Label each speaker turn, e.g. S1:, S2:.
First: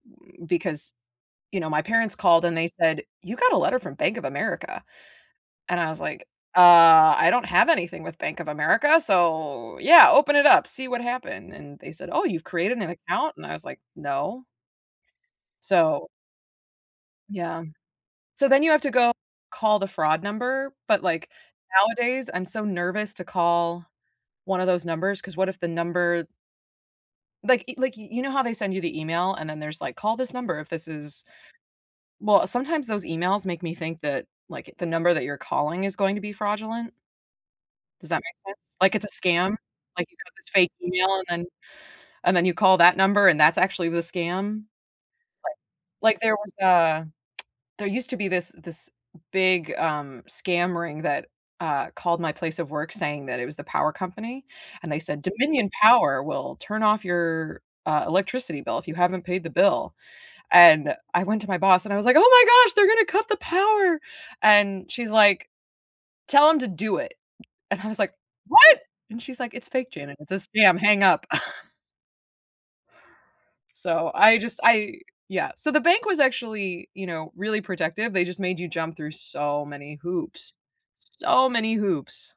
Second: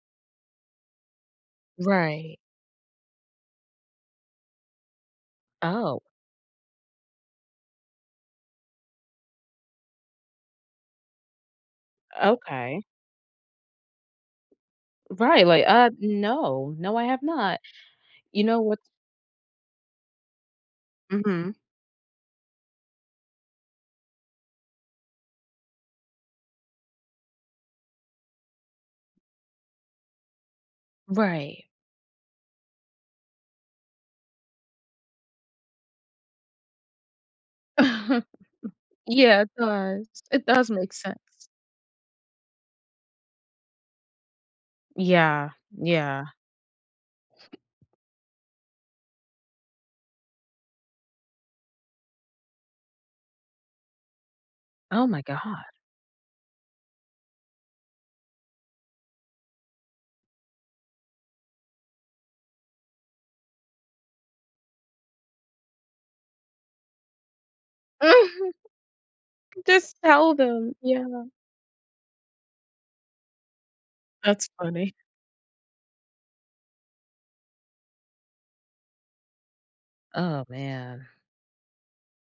S1: Mm, because, you know, my parents
S2: Right.
S1: called and they said, "You got a letter from Bank of America." and I was
S2: Oh.
S1: like, "Uh, I don't have anything with Bank of America, so, yeah, open it up. See what happened," and they said, "Oh, you've created
S2: Okay.
S1: an account?" and I was like, "No."
S2: Right, like, "Uh,
S1: So
S2: no, no, I have not."
S1: Yeah.
S2: You
S1: So
S2: know
S1: then you
S2: what
S1: have to go call the fraud number, but like,
S2: Mhm.
S1: nowadays, I'm so nervous to call one of those numbers, 'cause what if the number like, y like, you you know how they send you the email and then there's like, "Call this number if this is"
S2: Right.
S1: Well, sometimes those emails make me think that, like, the number that you're calling is going to be fraudulent Does that make sense? Like, it's a
S2: Yeah, it
S1: scam. Like, you
S2: does.
S1: got
S2: It
S1: this
S2: does
S1: fake
S2: make
S1: email and then
S2: sense.
S1: and then you call that number and that's actually the scam?
S2: Yeah,
S1: Like Like,
S2: yeah.
S1: there was a There used to be this this big, um, scam ring that, uh, called my place of work saying that it was the power company, and they
S2: Oh my
S1: said
S2: god.
S1: "Dominion Power will turn off your, uh, electricity bill if you haven't paid the bill." and I went to my boss and I was like, "Oh my gosh, they're going to cut the power!" and she's like, "Tell them to do it." and I was like, "What?!" and she's like, "It's fake,
S2: Just
S1: Janet. It's
S2: tell
S1: a
S2: them
S1: scam. Hang
S2: Yeah.
S1: up." So I
S2: That's
S1: just
S2: funny.
S1: I Yeah, so the bank was actually, you know, really protective, they just made you jump through so many
S2: Oh,
S1: hoops.
S2: man.
S1: So many hoops.